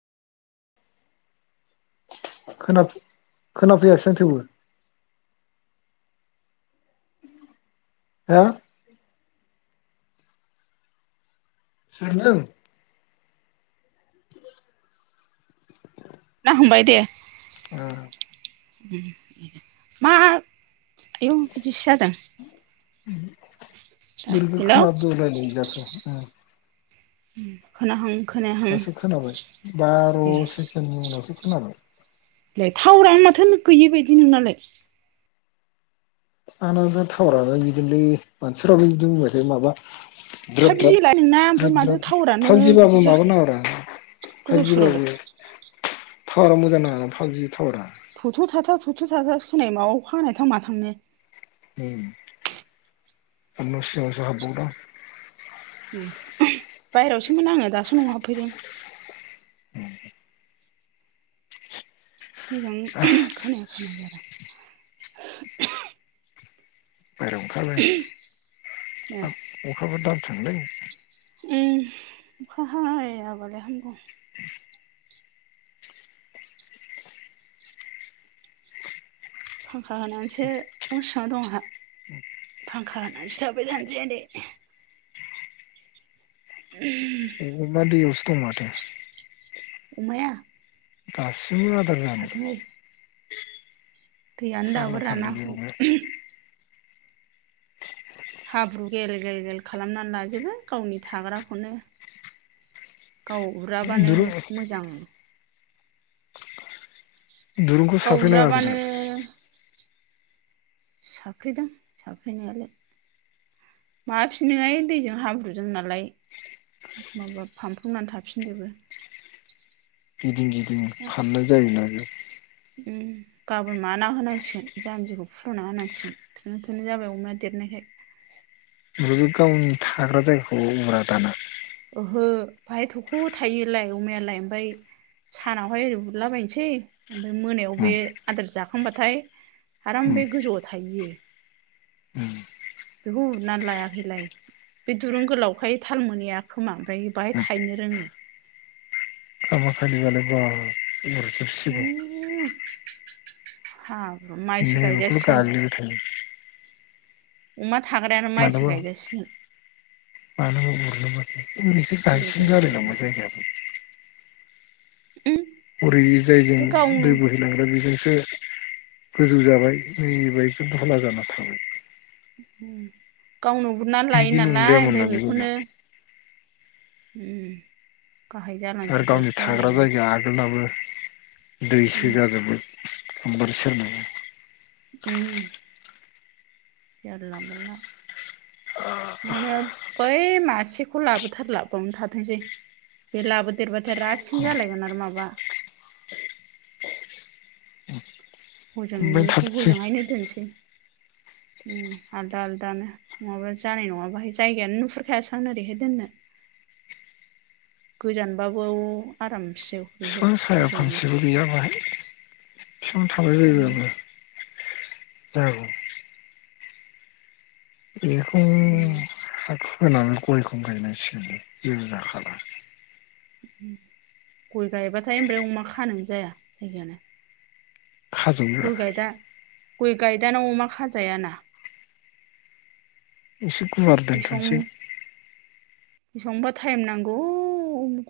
खोना खोनाफैयासै माथो हा [unintelligible] ना हमबाय दे मा आयौ बिदिसो जादों उम दा बुरग हेलौ खोना [unintelligible] उम दासो खोनाबाय बार' सेकेणडनि उनावसो खोनाबाय टावारानो माथो गैयि बायदि नोंनालाय आंना थावाराबो बिदिनोलै मानसिफ्राबो बिदिनो बुंबायथायो माबा द्रोद द्राद फाइभजि लाय नोंना ओमफ्राय द्रोद माथो द्राद टावारानो फाइभजिबाबो बिदि माबा जाखो नाङाब्रा गोदाव सोरावलाय थावारा मोजां नाङा [unintelligible] थावरा थथ' था था थथ' थाथा खोनाय माबायाव खानाय थां थांनो [unintelligible] ए बायह्रायावसोमोन आङो दासो न'आव हाबफैदों मोजां खानाय [unintelligible] [unintelligible] ए अखाफोर दानस्रांलै उम अखा हायाबालाय हामगौ फांखा होनानैसो न'सिङाव दं आंहा फांखा होनानैसो थाबबाय थानोसै आ दे [unintelligible] [unintelligible] अमाया बास जादार जानो थाथोंहाय दैयानो दाबो फाग्लाथारलै रानना बे अमाया हाब्रु गेल गेल गेल खालामनानै लाजोबो गावनि थाग्राखौनो गाव उराबानो दुरु मोजां। दुरुंखौ गाव साफ्रेनाङाखै उराबानो दहाय। [inaudible] [inaudible] [inaudible] [inaudible] बेबो गावनि थाग्रा जायगाखौ उरा दाना। [inaudible] बेखौ उरनानै लायाखैलाय बे दुरुं गोलावखाय थाल मोनहैया खोमा ओमफ्राय बाहाय थायनो रोङो। [inaudible] उरजोबसिगौ। हा। [inaudible] [inaudible] थाग्रायानो माइसो मानोबा गायजासिगोन। मानोबा गेल गेल उरो। गेलनो [inaudible] उम बे गावनो [inaudible] [inaudible] उम गावनो उरनानै लायो बिदि नालाय नंद्रायामोन ना ओमफ्राय बे जायगाया बेखौनो उम। गाहाय आरो जालांजोब्बाय गावनि थाग्रा जायगायानो जायगाया आगोलनाबो। दैसो उम जाजोबो। [inaudible] जारला मोनला ओे बै मासेखौ लाबोथारला बावनो थाथोंसै बे लाबोदेरबाथाय रासिन जालायगोन आरो माबा। ओमफ्राय हजोंनिखौ थाथोंसै हजोंहायनो दोनसै। आलदा आलदानो नङाबा जानाय नङा बाहाय जायगायानो नुहुरखायासै आं ओरैहाय दोननो गोजानबाबो आरामसे। ओरैहाय बिफां साया गोजौनो फांसेबो गैया बाहाय। बिफां थांबाय जायो। औ। बेखौ। उम होनाङो गयखौं गायनाय फिनो जिरजाखा गय गायबाथाय ओमफ्राय अमा खानो जाया जायगायानो खाजोबगोरा गय गायदा गय गायदानाव अमा खाजायाना। एसे गुवार दोनथ'नोसै। बिसिबांबा टाइम नांगौ।